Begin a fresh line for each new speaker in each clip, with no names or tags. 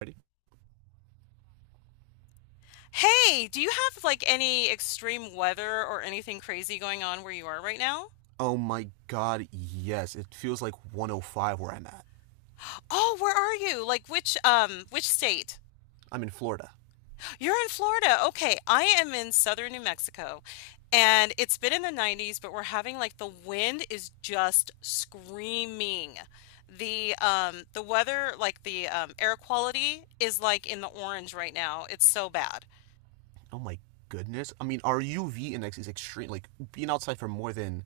Ready?
Hey, do you have like any extreme weather or anything crazy going on where you are right now?
Oh my god, yes. It feels like 105 where I'm at.
Oh, where are you? Like which state?
I'm in Florida.
You're in Florida. Okay, I am in southern New Mexico. And it's been in the 90s, but we're having like the wind is just screaming. The weather, like the air quality is like in the orange right now. It's so bad.
Oh my goodness. I mean, our UV index is extreme. Like, being outside for more than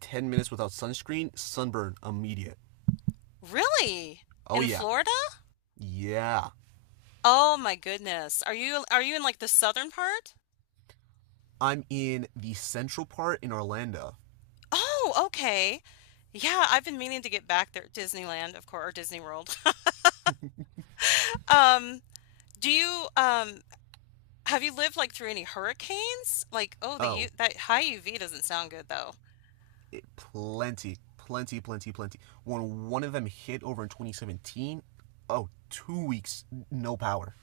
10 minutes without sunscreen, sunburn immediate.
Really?
Oh
In
yeah.
Florida?
Yeah.
Oh my goodness. Are you in like the southern part?
I'm in the central part in Orlando.
Oh, okay. Yeah, I've been meaning to get back there, Disneyland, of course, or Disney World. Um, do you have you lived like through any hurricanes? Like, oh, the U
Oh,
that high UV doesn't sound good though.
it, plenty, plenty, plenty, plenty. When one of them hit over in 2017, oh, 2 weeks, no power.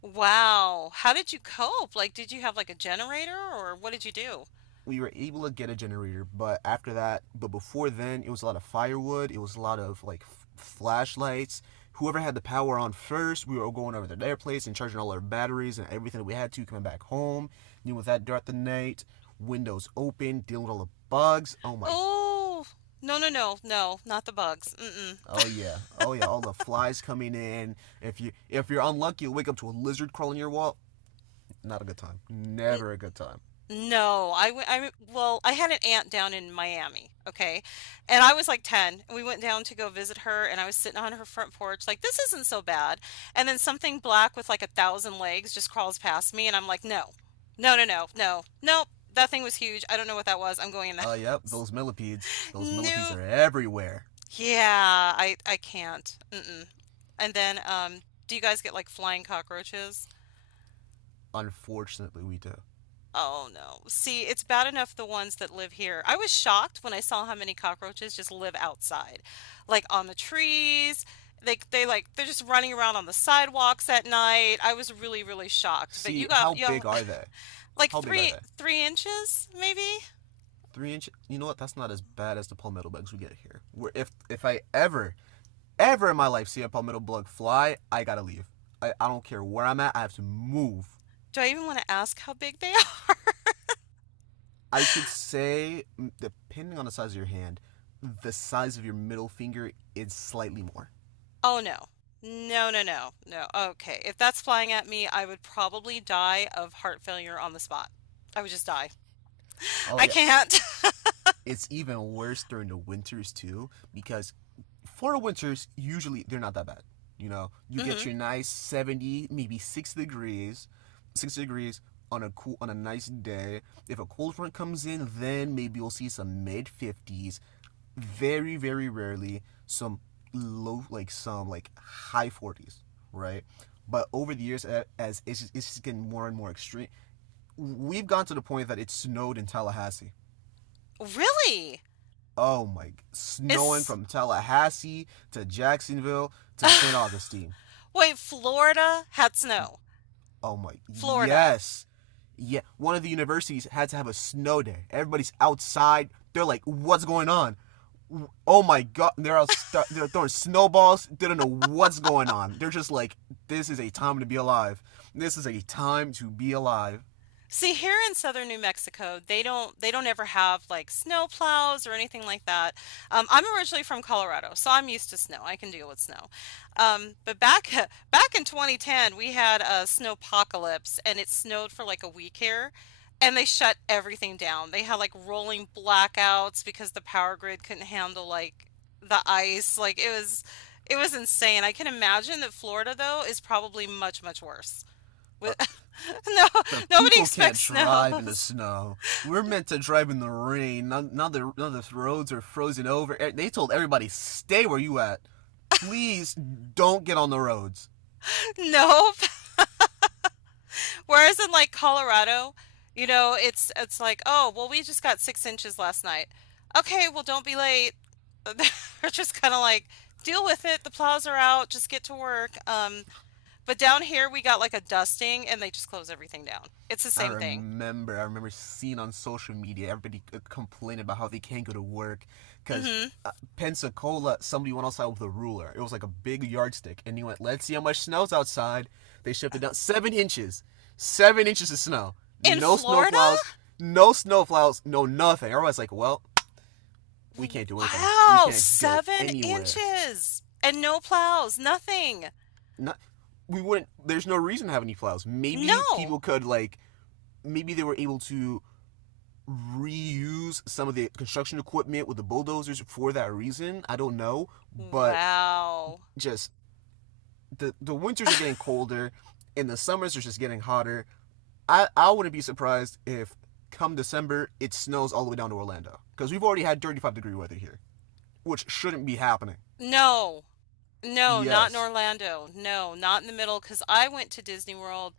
Wow. How did you cope? Like, did you have like a generator or what did you do?
We were able to get a generator, but after that, but before then, it was a lot of firewood. It was a lot of flashlights. Whoever had the power on first, we were going over to their place and charging all our batteries and everything that we had to coming back home. Dealing with that throughout the night, windows open, dealing with all the bugs. Oh my,
Oh, no, no, no, no, not the bugs. Mm-mm.
oh yeah, oh yeah, all the flies coming in. If you're unlucky, you'll wake up to a lizard crawling your wall. Not a good time. Never a good time.
No, I well, I had an aunt down in Miami, okay? And I was like 10, and we went down to go visit her, and I was sitting on her front porch, like, this isn't so bad. And then something black with like a thousand legs just crawls past me, and I'm like, no, no, no, no, no, nope, that thing was huge. I don't know what that was. I'm going in the
Oh yep,
house.
those millipedes. Those millipedes
Nope.
are everywhere.
Yeah, I can't. Mm-mm. And then, do you guys get like flying cockroaches?
Unfortunately, we do.
Oh no. See, it's bad enough the ones that live here. I was shocked when I saw how many cockroaches just live outside, like on the trees. They like they're just running around on the sidewalks at night. I was really, really shocked. But you
See,
got
how
yeah,
big are they?
like
How big are
three
they?
three inches maybe?
Three inch. You know what? That's not as bad as the palmetto bugs we get here. Where if I ever, ever in my life see a palmetto bug fly, I gotta leave. I don't care where I'm at. I have to move.
Do I even want to ask how big they are?
I could say, depending on the size of your hand, the size of your middle finger is slightly more.
Oh no. No, no, no, no. Okay. If that's flying at me, I would probably die of heart failure on the spot. I would just die.
Oh
I
yeah,
can't.
it's even worse during the winters too, because for winters usually they're not that bad. You know, you get
Hmm.
your nice 70, maybe 6 degrees, 6 degrees on a nice day. If a cold front comes in, then maybe you'll see some mid 50s, very rarely some low, like some high 40s, right? But over the years, as it's just getting more and more extreme, we've gone to the point that it snowed in Tallahassee.
Really?
Oh my, snowing
It's
from Tallahassee to Jacksonville to Saint Augustine.
wait, Florida had snow.
Oh my,
Florida.
yes. Yeah, one of the universities had to have a snow day. Everybody's outside, they're like, what's going on? Oh my god, they're throwing snowballs, they don't know what's going on, they're just like, this is a time to be alive. This is a time to be alive.
See, here in southern New Mexico, they don't ever have like snow plows or anything like that. I'm originally from Colorado, so I'm used to snow. I can deal with snow. But back back in 2010, we had a snowpocalypse, and it snowed for like a week here, and they shut everything down. They had like rolling blackouts because the power grid couldn't handle like the ice. Like it was insane. I can imagine that Florida though is probably much, much worse. Wi- no,
The
nobody
people can't
expects
drive in the
snows.
snow. We're meant to drive in the rain. None of the roads are frozen over. They told everybody, stay where you at. Please don't get on the roads.
Nope. Whereas in like Colorado, you know, it's like, oh, well, we just got 6 inches last night. Okay, well, don't be late. They're just kind of like, deal with it. The plows are out. Just get to work. But down here we got like a dusting, and they just close everything down. It's the
I
same thing.
remember, I remember seeing on social media everybody complaining about how they can't go to work because
Hmm.
Pensacola, somebody went outside with a ruler. It was like a big yardstick, and he went, "Let's see how much snow's outside." They shifted down 7 inches, 7 inches of snow.
In
No snow
Florida?
plows, no snow plows, no nothing. Everyone's like, "Well, we can't do anything. We
Wow,
can't go
seven
anywhere."
inches and no plows, nothing.
Not, we wouldn't. There's no reason to have any plows. Maybe
No.
people could like, maybe they were able to reuse some of the construction equipment with the bulldozers for that reason. I don't know, but
Wow.
just the winters are getting colder and the summers are just getting hotter. I wouldn't be surprised if come December it snows all the way down to Orlando, because we've already had 35-degree weather here, which shouldn't be happening.
No. No, not in
Yes,
Orlando. No, not in the middle, because I went to Disney World.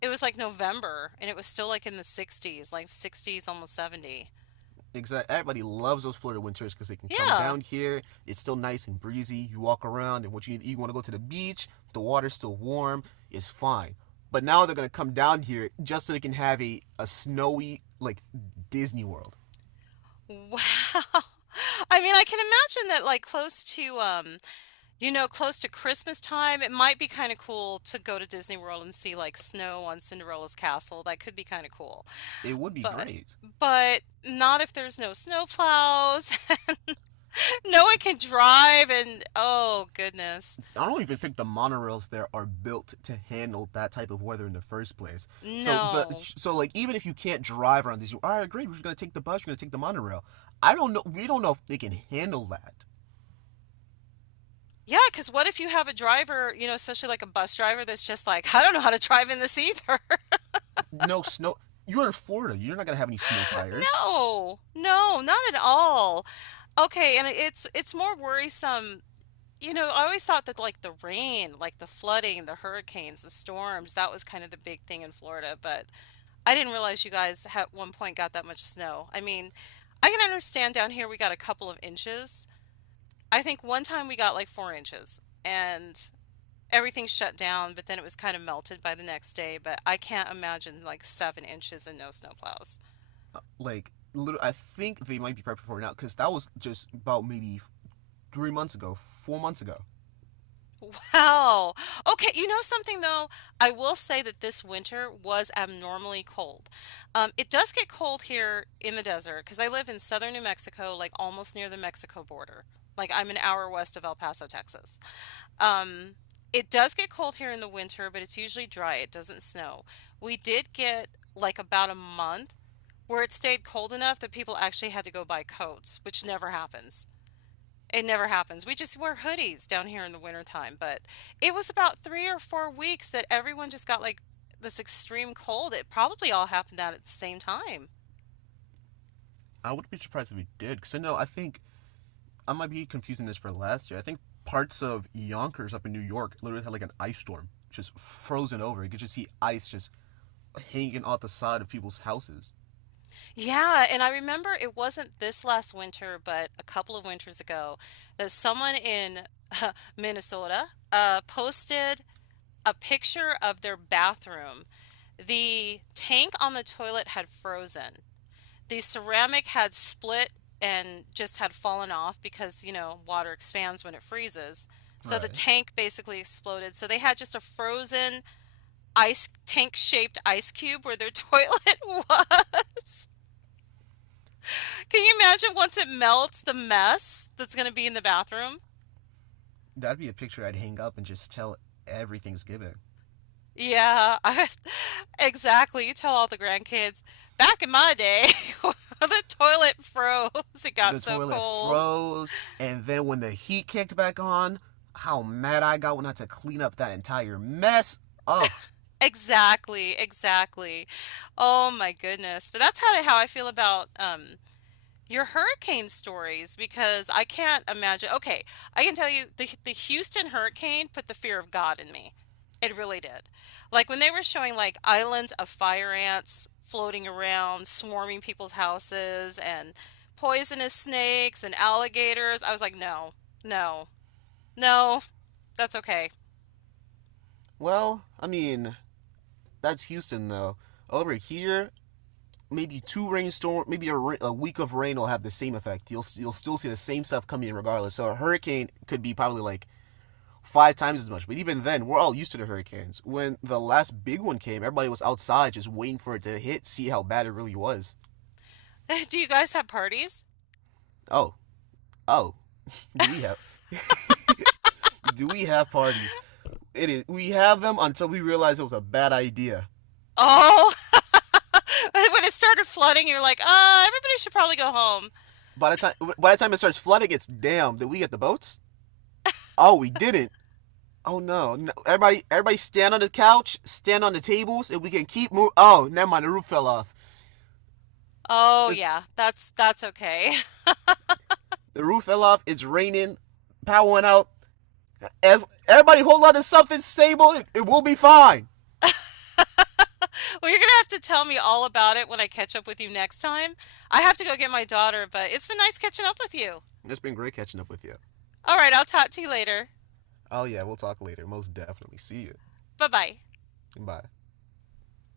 It was like November, and it was still like in the 60s, like 60s, almost 70.
exactly. Everybody loves those Florida winters because they can come
Yeah.
down here. It's still nice and breezy. You walk around, and what you need, you want to go to the beach. The water's still warm. It's fine. But now they're gonna come down here just so they can have a snowy like Disney World.
Wow. I mean, I can imagine that like close to you know, close to Christmas time, it might be kind of cool to go to Disney World and see like snow on Cinderella's castle. That could be kind of cool.
It would be
But
great.
but not if there's no snowplows. No one can drive and oh goodness.
I don't even think the monorails there are built to handle that type of weather in the first place. So the
No.
so even if you can't drive around this, you all right, great. We're just gonna take the bus. We're gonna take the monorail. I don't know. We don't know if they can handle that.
Yeah, because what if you have a driver, you know, especially like a bus driver that's just like, I don't know how to drive in this either.
No snow. You're in Florida. You're not gonna have any snow tires.
No, no, not at all. Okay, and it's more worrisome. You know, I always thought that like the rain, like the flooding, the hurricanes, the storms, that was kind of the big thing in Florida, but I didn't realize you guys at one point got that much snow. I mean, I can understand down here we got a couple of inches. I think one time we got like 4 inches and everything shut down, but then it was kind of melted by the next day. But I can't imagine like 7 inches and no snowplows.
Like, I think they might be prepping for it now because that was just about maybe 3 months ago, 4 months ago.
Wow. Okay, you know something though? I will say that this winter was abnormally cold. It does get cold here in the desert because I live in southern New Mexico, like almost near the Mexico border. Like I'm an hour west of El Paso, Texas. Um, it does get cold here in the winter, but it's usually dry. It doesn't snow. We did get like about a month where it stayed cold enough that people actually had to go buy coats, which never happens. It never happens. We just wear hoodies down here in the wintertime, but it was about 3 or 4 weeks that everyone just got like this extreme cold. It probably all happened out at the same time.
I wouldn't be surprised if we did, because I know, I think I might be confusing this for last year. I think parts of Yonkers up in New York literally had like an ice storm, just frozen over. You could just see ice just hanging off the side of people's houses.
Yeah, and I remember it wasn't this last winter, but a couple of winters ago, that someone in Minnesota posted a picture of their bathroom. The tank on the toilet had frozen. The ceramic had split and just had fallen off because, you know, water expands when it freezes. So the
Right.
tank basically exploded. So they had just a frozen ice tank-shaped ice cube where their toilet was. Can you imagine once it melts the mess that's going to be in the bathroom?
That'd be a picture I'd hang up and just tell every Thanksgiving.
Yeah, exactly. You tell all the grandkids, back in my day, the toilet froze. It got
The
so
toilet
cold.
froze, and then when the heat kicked back on, how mad I got when I had to clean up that entire mess. Oh,
Exactly, exactly. Oh my goodness. But that's how I feel about your hurricane stories, because I can't imagine. Okay, I can tell you the Houston hurricane put the fear of God in me. It really did. Like when they were showing like islands of fire ants floating around, swarming people's houses, and poisonous snakes and alligators, I was like, no, no, no, that's okay.
well, I mean, that's Houston though. Over here, maybe two rainstorm, maybe a week of rain will have the same effect. You'll still see the same stuff coming in regardless. So a hurricane could be probably like five times as much. But even then, we're all used to the hurricanes. When the last big one came, everybody was outside just waiting for it to hit, see how bad it really was.
Do you guys have parties?
Oh, oh, do we have? do we have parties? It is. We have them until we realize it was a bad idea.
Oh, when it started flooding, you're like, everybody should probably go home.
By the time it starts flooding, it's damn. Did we get the boats? Oh, we didn't. Oh no, no. Everybody, everybody, stand on the couch, stand on the tables, and we can keep moving. Oh, never mind. The roof fell off.
Oh
It's
yeah, that's okay.
the roof fell off. It's raining. Power went out. As everybody hold on to something stable, it will be fine.
Well, you're gonna have to tell me all about it when I catch up with you next time. I have to go get my daughter, but it's been nice catching up with you.
It's been great catching up with you.
All right, I'll talk to you later.
Oh yeah, we'll talk later. Most definitely. See you.
Bye bye.
Bye.